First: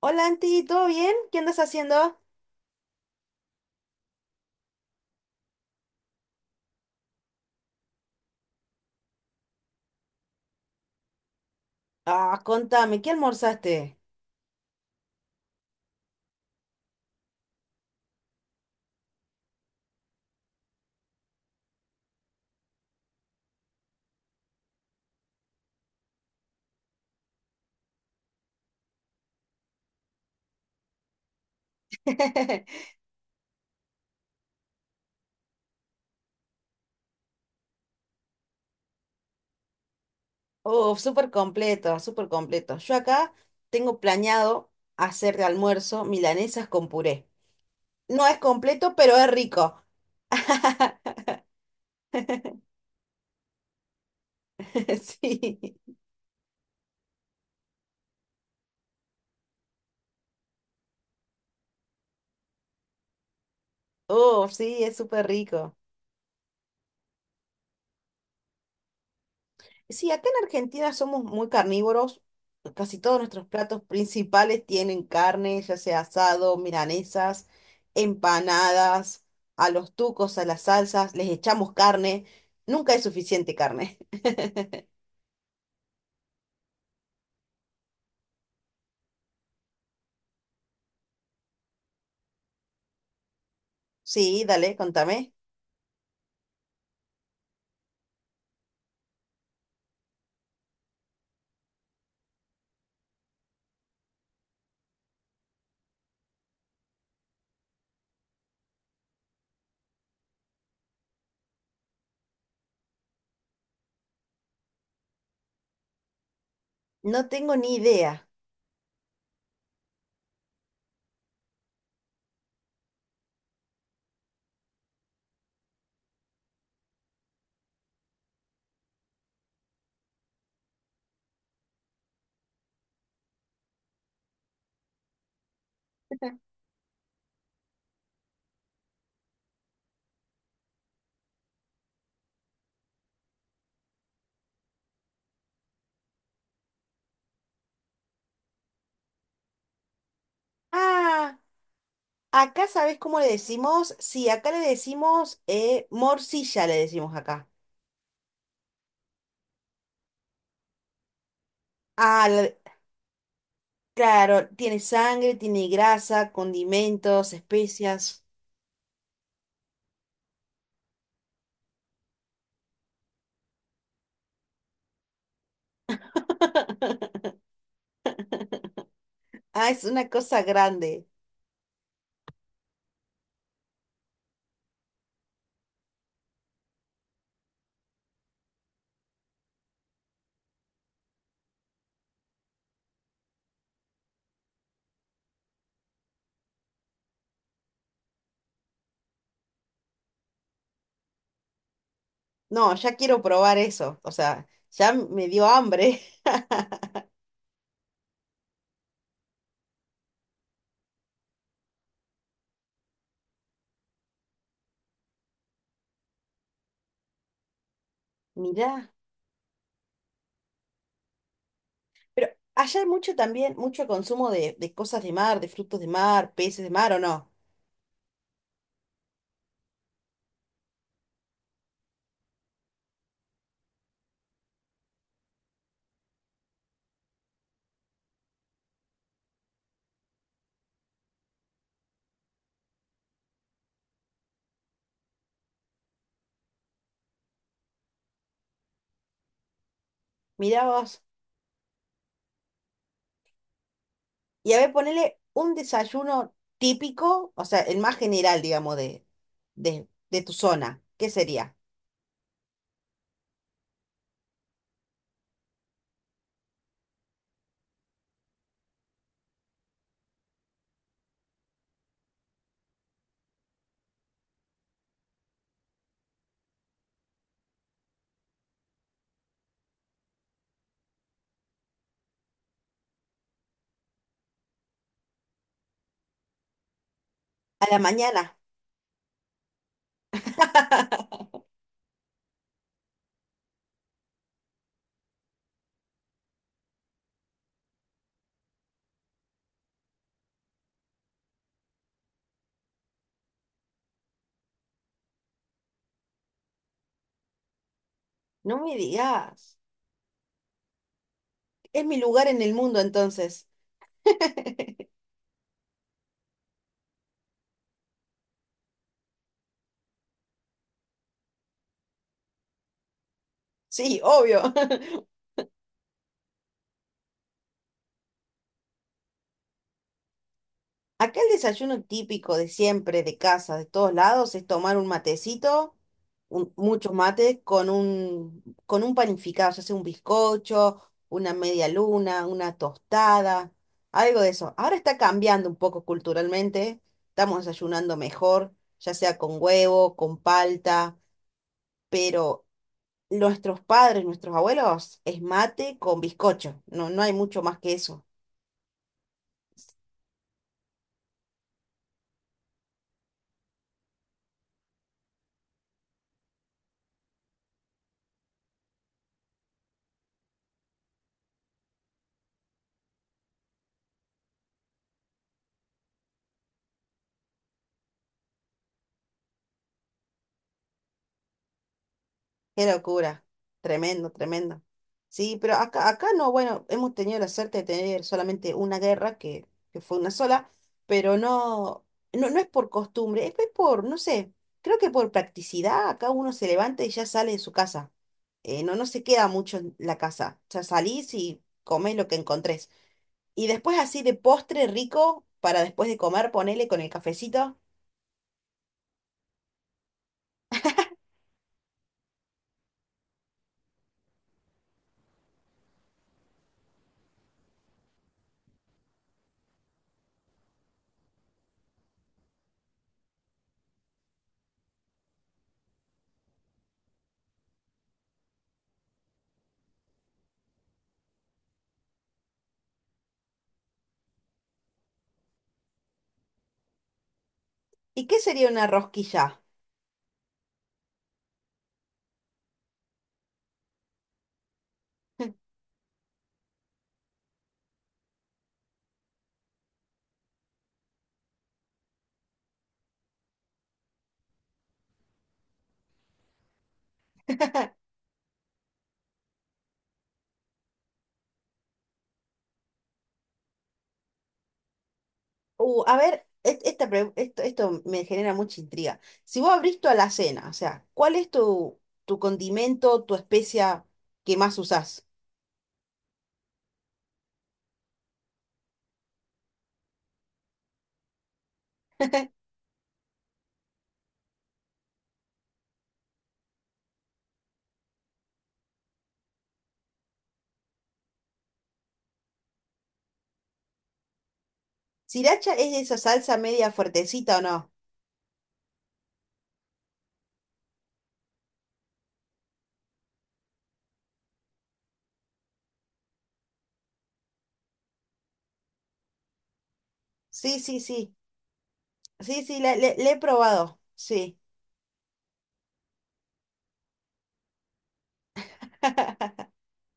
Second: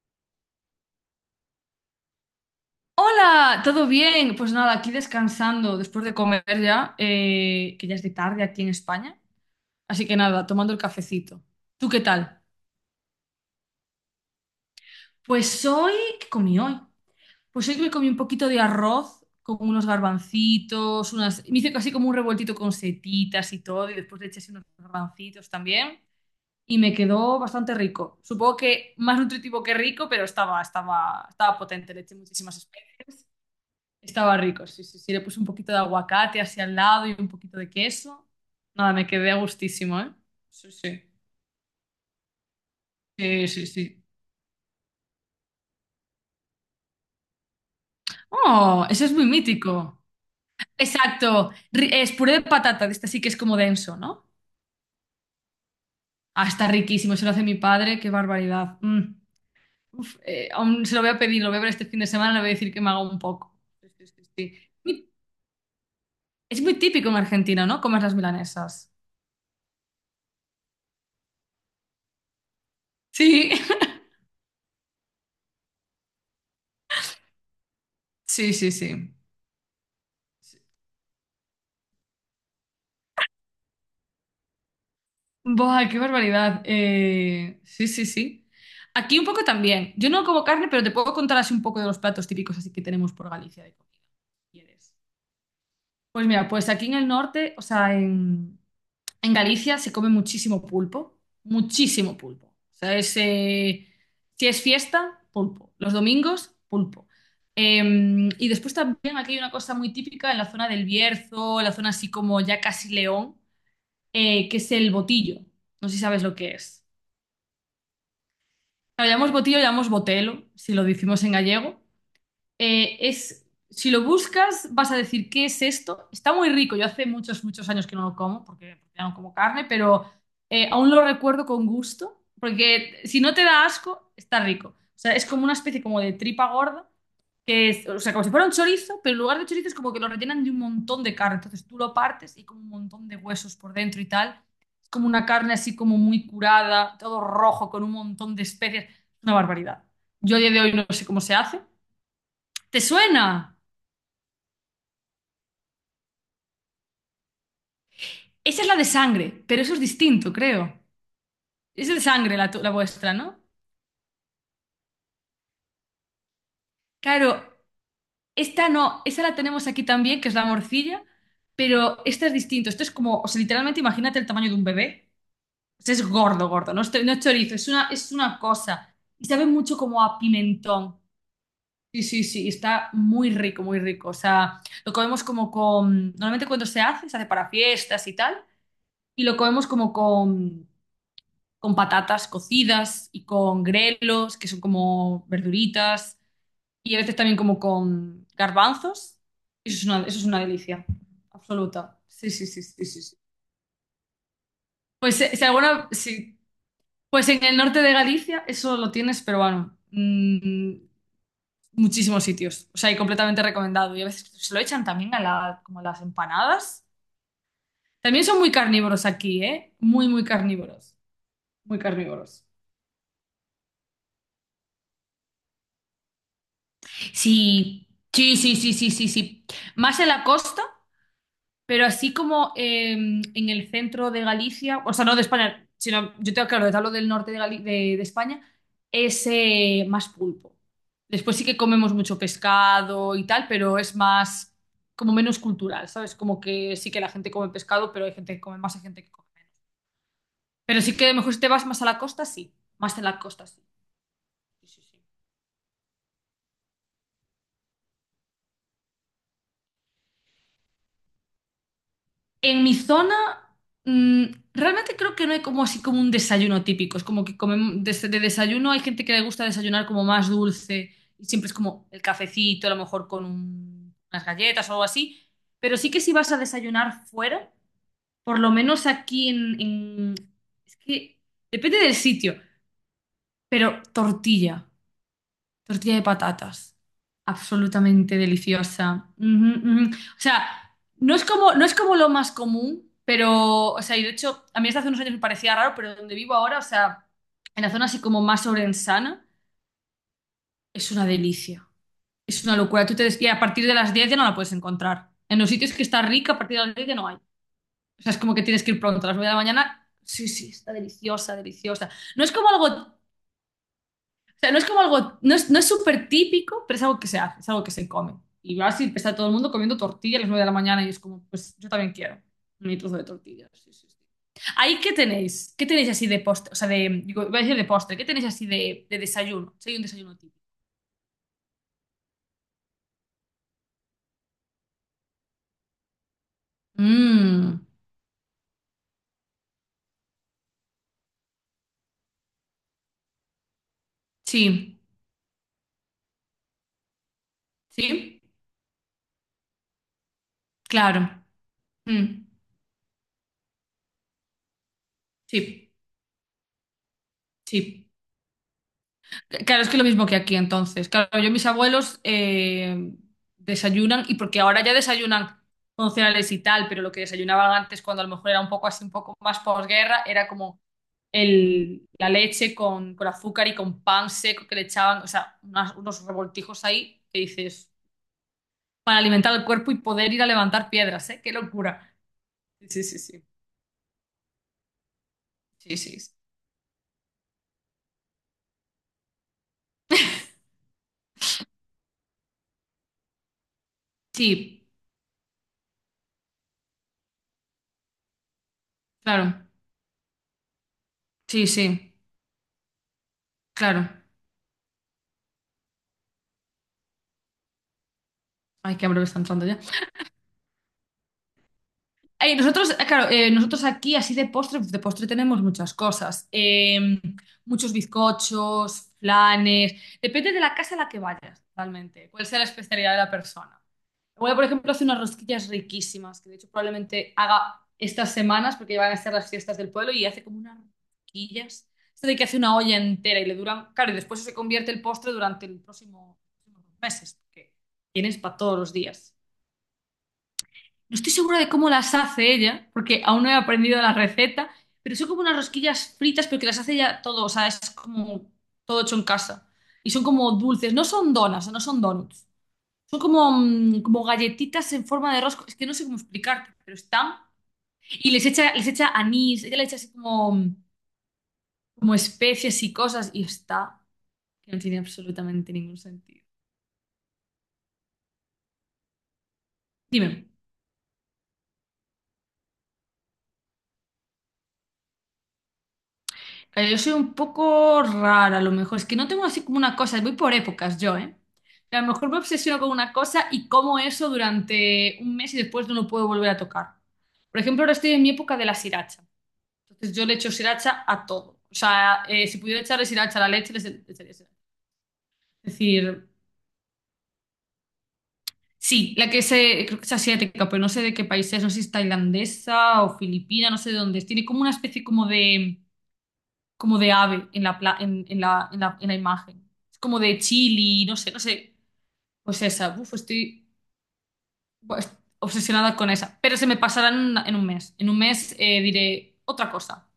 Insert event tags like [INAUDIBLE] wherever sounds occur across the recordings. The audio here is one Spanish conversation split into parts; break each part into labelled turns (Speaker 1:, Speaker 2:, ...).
Speaker 1: Hola, Anti, ¿todo bien? ¿Qué andas haciendo?
Speaker 2: Hola, ¿todo bien? Pues nada, aquí descansando después de comer ya, que ya es de tarde aquí en España. Así que nada, tomando el cafecito. ¿Tú qué
Speaker 1: Ah,
Speaker 2: tal?
Speaker 1: contame, ¿qué almorzaste?
Speaker 2: Pues hoy, ¿qué comí hoy? Pues hoy me comí un poquito de arroz con unos garbancitos, Me hice casi como un revueltito con setitas y todo, y después le eché así unos garbancitos también. Y me quedó bastante rico. Supongo que más nutritivo que rico, pero estaba potente, le eché muchísimas
Speaker 1: [LAUGHS]
Speaker 2: especias. Estaba rico, sí, sí, sí. Le puse un poquito de aguacate hacia al lado y un poquito de queso. Nada, me quedé a gustísimo, ¿eh? Sí,
Speaker 1: Uf,
Speaker 2: sí.
Speaker 1: súper completo, súper completo. Yo acá
Speaker 2: Sí, sí,
Speaker 1: tengo
Speaker 2: sí.
Speaker 1: planeado hacer de almuerzo milanesas con puré. No es
Speaker 2: Oh,
Speaker 1: completo,
Speaker 2: ese es
Speaker 1: pero
Speaker 2: muy
Speaker 1: es rico.
Speaker 2: mítico.
Speaker 1: [LAUGHS]
Speaker 2: Exacto. Es puré de patata, de este sí que es como denso, ¿no?
Speaker 1: Sí.
Speaker 2: Ah, está riquísimo, se lo hace mi padre, qué barbaridad. Mm. Uf, aún se lo voy a pedir, lo voy a ver este fin de semana, le voy a decir que me haga un poco. Sí, sí, sí,
Speaker 1: Uf,
Speaker 2: sí.
Speaker 1: sí, es súper rico.
Speaker 2: Es muy típico en Argentina, ¿no? Comer las milanesas.
Speaker 1: Sí, acá en Argentina somos muy carnívoros. Casi todos nuestros
Speaker 2: Sí,
Speaker 1: platos principales tienen carne, ya sea asado, milanesas,
Speaker 2: [LAUGHS] sí, sí, sí.
Speaker 1: empanadas, a los tucos, a las salsas, les echamos carne. Nunca es suficiente carne. [LAUGHS]
Speaker 2: Buah, qué barbaridad. Sí, sí, sí. Aquí un poco también. Yo no como carne, pero te puedo contar así un poco de los platos típicos así que tenemos por Galicia de comida,
Speaker 1: Sí,
Speaker 2: si
Speaker 1: dale,
Speaker 2: quieres.
Speaker 1: contame.
Speaker 2: Pues mira, pues aquí en el norte, o sea, en Galicia se come muchísimo pulpo, muchísimo pulpo. O sea, es, si es fiesta, pulpo. Los domingos, pulpo. Eh, y después también aquí hay una cosa muy típica en la zona del Bierzo, en la zona así como ya casi León, que es el botillo. No sé si sabes lo que es.
Speaker 1: No tengo ni idea.
Speaker 2: Lo llamamos botillo, lo llamamos botelo, si lo decimos en gallego. Es, si lo buscas, vas a decir, ¿qué es esto? Está muy rico. Yo hace muchos, muchos años que no lo como, porque ya no como carne, pero aún lo recuerdo con gusto, porque si no te da asco, está rico. O sea, es como una especie como de tripa gorda, que es, o sea, como si fuera un chorizo, pero en lugar de chorizo es como que lo rellenan de un montón de carne. Entonces tú lo partes y como un montón de huesos por dentro y tal. Es como una carne así como muy curada, todo rojo, con un montón de especias. Una barbaridad. Yo a día de hoy no sé cómo se
Speaker 1: Ah,
Speaker 2: hace.
Speaker 1: acá
Speaker 2: ¿Te
Speaker 1: sabes cómo
Speaker 2: suena?
Speaker 1: le decimos. Sí, acá le decimos morcilla, le decimos acá.
Speaker 2: Esa es la de sangre, pero eso es distinto, creo. Esa es de
Speaker 1: Ah,
Speaker 2: sangre la vuestra, ¿no?
Speaker 1: claro, tiene sangre, tiene grasa,
Speaker 2: Claro,
Speaker 1: condimentos, especias.
Speaker 2: esta no, esa la tenemos aquí también, que es la morcilla, pero esta es distinto. Esto es como, o sea, literalmente imagínate el tamaño de un bebé. Pues es gordo, gordo, no es chorizo, es una cosa. Y sabe
Speaker 1: Ah,
Speaker 2: mucho
Speaker 1: es
Speaker 2: como
Speaker 1: una
Speaker 2: a
Speaker 1: cosa
Speaker 2: pimentón.
Speaker 1: grande.
Speaker 2: Sí, sí, sí, está muy rico, muy rico. O sea, lo comemos como con... Normalmente cuando se hace para fiestas y tal, y lo comemos como con patatas cocidas y con grelos, que son como verduritas, y a veces también como con garbanzos. Eso es una delicia absoluta. Sí, sí, sí,
Speaker 1: No,
Speaker 2: sí,
Speaker 1: ya
Speaker 2: sí. Sí.
Speaker 1: quiero probar eso. O sea, ya
Speaker 2: Pues
Speaker 1: me
Speaker 2: si
Speaker 1: dio
Speaker 2: alguna,
Speaker 1: hambre.
Speaker 2: si
Speaker 1: [LAUGHS]
Speaker 2: pues en el norte de Galicia eso lo tienes, pero bueno, muchísimos sitios. O sea, y completamente recomendado. Y a veces se lo echan también como a las empanadas. También son muy
Speaker 1: Mirá.
Speaker 2: carnívoros aquí, ¿eh? Muy, muy carnívoros. Muy
Speaker 1: Pero
Speaker 2: carnívoros.
Speaker 1: allá hay mucho también, mucho consumo de cosas de mar, de frutos de mar, peces de mar, ¿o no?
Speaker 2: Sí, sí, sí, sí, sí, sí, sí. Más en la costa. Pero así como en el centro de Galicia, o sea, no de España, sino yo tengo claro, te hablo del norte de, de España, es más pulpo. Después sí que comemos mucho pescado y tal, pero es más, como menos cultural, ¿sabes? Como que sí que la gente come pescado, pero hay gente que come más, hay gente que come menos.
Speaker 1: Mirá
Speaker 2: Pero sí
Speaker 1: vos.
Speaker 2: que a lo mejor si te vas más a la costa, sí. Más en la costa, sí.
Speaker 1: Y a
Speaker 2: Sí,
Speaker 1: ver,
Speaker 2: sí, sí.
Speaker 1: ponele un desayuno típico, o sea, el más general, digamos, de tu zona. ¿Qué sería?
Speaker 2: En mi zona, mm, realmente creo que no hay como así como un desayuno típico. Es como que comemos de desayuno hay gente que le gusta desayunar como más dulce y siempre es como el cafecito, a lo mejor con unas galletas o algo así. Pero sí que si vas a desayunar fuera, por lo menos aquí es que depende del sitio, pero tortilla. Tortilla de patatas.
Speaker 1: A la
Speaker 2: Absolutamente
Speaker 1: mañana.
Speaker 2: deliciosa. Ujú, ujú. O sea, no es
Speaker 1: [LAUGHS]
Speaker 2: como, no es como lo más común, pero, o sea, y de hecho, a mí hasta hace unos años me parecía raro, pero donde vivo ahora, o sea, en la zona así como más orensana, es una delicia. Es una locura. Y a partir de las 10 ya no la puedes encontrar. En los sitios que está rica, a partir de las 10 ya no hay. O sea, es como que
Speaker 1: No
Speaker 2: tienes que
Speaker 1: me
Speaker 2: ir pronto, a las 9 de la
Speaker 1: digas.
Speaker 2: mañana. Sí, sí, está deliciosa,
Speaker 1: Es
Speaker 2: deliciosa.
Speaker 1: mi
Speaker 2: No
Speaker 1: lugar
Speaker 2: es
Speaker 1: en
Speaker 2: como
Speaker 1: el mundo,
Speaker 2: algo.
Speaker 1: entonces.
Speaker 2: O sea, no es como algo, no es súper típico, pero es algo que se hace, es algo que se come. Y vas y está todo el mundo comiendo tortilla a las 9 de la mañana y es como, pues yo también quiero mi trozo de tortilla. Sí, sí, sí.
Speaker 1: Sí, obvio.
Speaker 2: Ahí,
Speaker 1: [LAUGHS]
Speaker 2: ¿qué tenéis? ¿Qué tenéis así de postre? O sea, de, digo, iba a decir de postre, ¿qué tenéis así de desayuno? Si hay un desayuno típico.
Speaker 1: Acá el desayuno típico de siempre, de casa, de todos lados, es tomar un matecito, muchos mates,
Speaker 2: Mm,
Speaker 1: con un panificado, ya sea un bizcocho, una media luna, una tostada, algo de eso. Ahora
Speaker 2: sí,
Speaker 1: está cambiando un poco culturalmente, estamos desayunando
Speaker 2: sí,
Speaker 1: mejor, ya sea con huevo, con palta,
Speaker 2: claro. Mm,
Speaker 1: pero nuestros padres, nuestros abuelos, es
Speaker 2: sí,
Speaker 1: mate con bizcocho, no hay mucho más que
Speaker 2: sí.
Speaker 1: eso.
Speaker 2: Claro, es que lo mismo que aquí entonces. Claro, yo mis abuelos desayunan y porque ahora ya desayunan con cereales y tal, pero lo que desayunaban antes cuando a lo mejor era un poco así, un poco más posguerra, era como la leche con azúcar y con pan seco que le echaban, o sea, unos revoltijos ahí que dices, para alimentar el cuerpo y poder ir a levantar piedras, ¿eh? ¡Qué locura!
Speaker 1: Qué
Speaker 2: Sí, sí,
Speaker 1: locura,
Speaker 2: sí.
Speaker 1: tremendo, tremendo. Sí, pero
Speaker 2: Sí, sí,
Speaker 1: acá
Speaker 2: sí.
Speaker 1: no, bueno, hemos tenido la suerte de tener solamente una guerra, que fue una sola, pero no es por costumbre, es por, no sé,
Speaker 2: Sí,
Speaker 1: creo que por practicidad acá uno se levanta y ya sale de su casa. No se queda
Speaker 2: claro.
Speaker 1: mucho en la casa, o sea, salís y
Speaker 2: Sí, sí,
Speaker 1: comés lo que encontrés. Y después
Speaker 2: claro.
Speaker 1: así de postre rico, para después de comer, ponele con el cafecito.
Speaker 2: Ay, qué hambre me está entrando ya. Ay, claro, nosotros aquí así de postre, pues de postre tenemos muchas cosas. Muchos bizcochos, flanes. Depende de la casa a la que vayas, realmente. Cuál sea la especialidad de la persona. Voy, por ejemplo, hace unas rosquillas riquísimas, que de hecho probablemente haga estas semanas, porque van a ser las fiestas del pueblo, y hace como unas rosquillas. Esto de que hace una olla entera y le duran, claro, y después se convierte el postre durante los próximos meses, porque
Speaker 1: ¿Y
Speaker 2: tienes
Speaker 1: qué
Speaker 2: para
Speaker 1: sería
Speaker 2: todos
Speaker 1: una
Speaker 2: los días.
Speaker 1: rosquilla?
Speaker 2: No estoy segura de cómo las hace ella, porque aún no he aprendido la receta, pero son como unas rosquillas fritas, pero que las hace ella todo, o sea, es como todo hecho en casa. Y son como dulces, no son donas, no son donuts. Son como, como galletitas en forma de rosco, es que no sé cómo explicarte, pero están. Y les echa anís, ella le echa así como, como especias y cosas, y está, que no tiene absolutamente ningún
Speaker 1: A
Speaker 2: sentido.
Speaker 1: ver, esto, me genera mucha intriga. Si vos abrís toda la
Speaker 2: Dime.
Speaker 1: cena, o sea, ¿cuál es tu condimento, tu especia que más usás?
Speaker 2: Yo soy un poco rara, a lo mejor. Es que no tengo así como una cosa, voy por épocas yo, ¿eh? A lo mejor me
Speaker 1: [LAUGHS]
Speaker 2: obsesiono con una cosa y como eso durante un mes y después no lo puedo volver a tocar. Por ejemplo, ahora estoy en mi época de la sriracha. Entonces yo le echo sriracha a todo. O sea, si pudiera echarle sriracha a la leche, le echaría sriracha. Es
Speaker 1: ¿Sriracha es esa
Speaker 2: decir,
Speaker 1: salsa media fuertecita o no?
Speaker 2: sí, creo que es asiática, pero no sé de qué país es, no sé si es tailandesa o filipina, no sé de dónde es. Tiene como una especie como de ave en la, en la imagen. Es como de
Speaker 1: Sí, sí,
Speaker 2: chili, no sé,
Speaker 1: sí.
Speaker 2: no sé. Pues
Speaker 1: Sí, sí,
Speaker 2: esa, uf,
Speaker 1: le he
Speaker 2: estoy
Speaker 1: probado. Sí.
Speaker 2: pues, obsesionada con esa. Pero se me pasará en un mes. En un mes diré
Speaker 1: [LAUGHS]
Speaker 2: otra cosa,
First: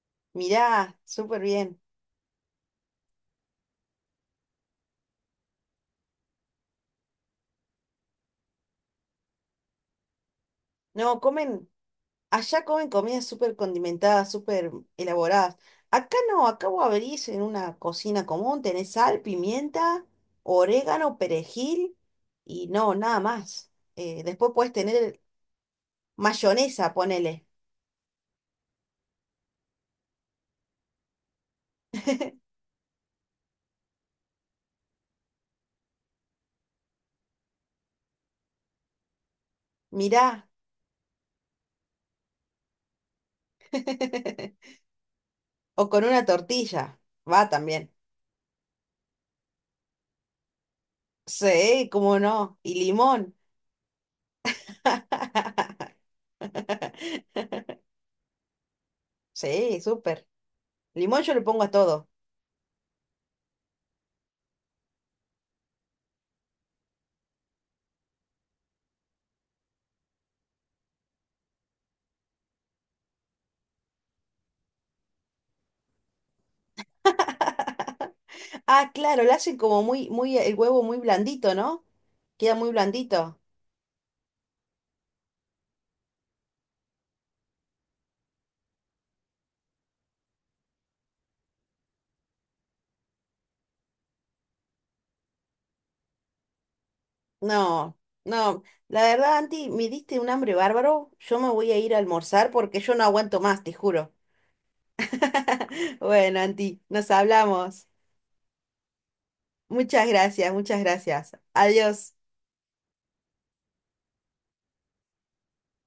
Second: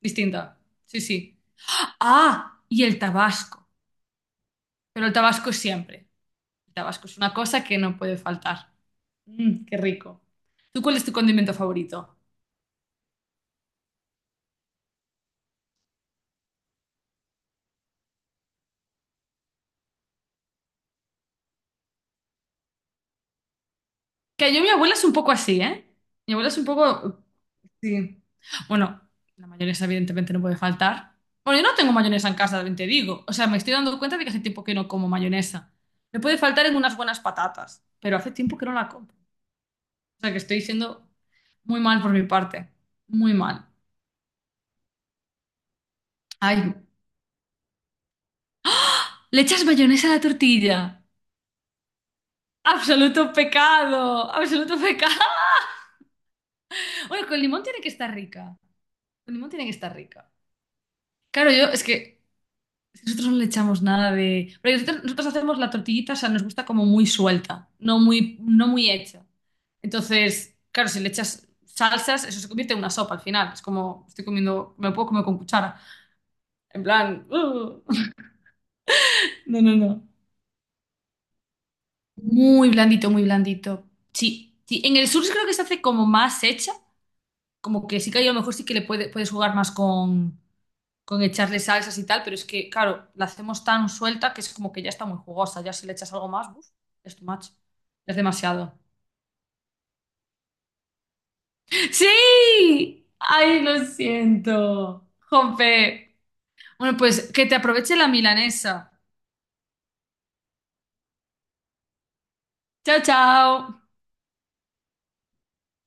Speaker 2: distinta.
Speaker 1: Mirá,
Speaker 2: Sí, sí.
Speaker 1: súper bien.
Speaker 2: Ah, y el tabasco. Pero el tabasco es siempre. El tabasco es una cosa que no puede faltar. Mm, qué rico. ¿Tú cuál es tu
Speaker 1: No,
Speaker 2: condimento
Speaker 1: comen.
Speaker 2: favorito?
Speaker 1: Allá comen comidas súper condimentadas, súper elaboradas. Acá no, acá vos abrís en una cocina común, tenés sal, pimienta, orégano, perejil y no, nada más. Después
Speaker 2: Que yo, mi
Speaker 1: puedes
Speaker 2: abuela es un
Speaker 1: tener
Speaker 2: poco así, ¿eh? Mi abuela es un
Speaker 1: mayonesa,
Speaker 2: poco.
Speaker 1: ponele.
Speaker 2: Sí. Bueno, la mayonesa evidentemente no puede faltar. Bueno, yo no tengo mayonesa en casa, también te digo. O sea, me estoy dando cuenta de que hace tiempo que no como mayonesa. Me puede faltar en unas buenas patatas, pero hace tiempo que no la compro. O sea, que
Speaker 1: Mirá,
Speaker 2: estoy siendo muy mal por mi parte. Muy mal.
Speaker 1: [LAUGHS] o con una
Speaker 2: Ay,
Speaker 1: tortilla, va también.
Speaker 2: ¿le echas mayonesa a la tortilla?
Speaker 1: Sí, cómo no. Y
Speaker 2: Absoluto
Speaker 1: limón.
Speaker 2: pecado, absoluto pecado. [LAUGHS]
Speaker 1: [LAUGHS]
Speaker 2: Bueno, con limón tiene que estar rica. Con limón tiene que
Speaker 1: Sí,
Speaker 2: estar
Speaker 1: súper.
Speaker 2: rica.
Speaker 1: Limón yo le
Speaker 2: Claro,
Speaker 1: pongo
Speaker 2: yo
Speaker 1: a
Speaker 2: es
Speaker 1: todo.
Speaker 2: que si nosotros no le echamos nada de. Porque nosotros hacemos la tortillita, o sea, nos gusta como muy suelta, no muy hecha. Entonces, claro, si le echas salsas, eso se convierte en una sopa al final. Es como, estoy comiendo, me lo puedo comer con cuchara. En plan, ¡uh! [LAUGHS]
Speaker 1: Ah, claro, lo hacen
Speaker 2: No, no,
Speaker 1: como
Speaker 2: no.
Speaker 1: muy, muy, el huevo muy blandito, ¿no? Queda muy
Speaker 2: Muy blandito, muy
Speaker 1: blandito.
Speaker 2: blandito. Sí, sí. En el sur sí creo que se hace como más hecha, como que sí que ahí a lo mejor sí que le puedes jugar más con. Con echarle salsas y tal, pero es que, claro, la hacemos tan suelta que es como que ya está muy jugosa. Ya si le echas algo más, uf, es too much.
Speaker 1: No,
Speaker 2: Es
Speaker 1: no,
Speaker 2: demasiado.
Speaker 1: la verdad, Anti, me diste un hambre bárbaro. Yo me voy a
Speaker 2: [LAUGHS]
Speaker 1: ir a
Speaker 2: ¡Sí!
Speaker 1: almorzar porque yo no aguanto
Speaker 2: ¡Ay,
Speaker 1: más, te
Speaker 2: lo
Speaker 1: juro.
Speaker 2: siento!
Speaker 1: [LAUGHS]
Speaker 2: Jompe.
Speaker 1: Bueno, Anti,
Speaker 2: Bueno,
Speaker 1: nos
Speaker 2: pues que te
Speaker 1: hablamos.
Speaker 2: aproveche la milanesa.
Speaker 1: Muchas gracias, muchas gracias. Adiós.
Speaker 2: Chao, chao.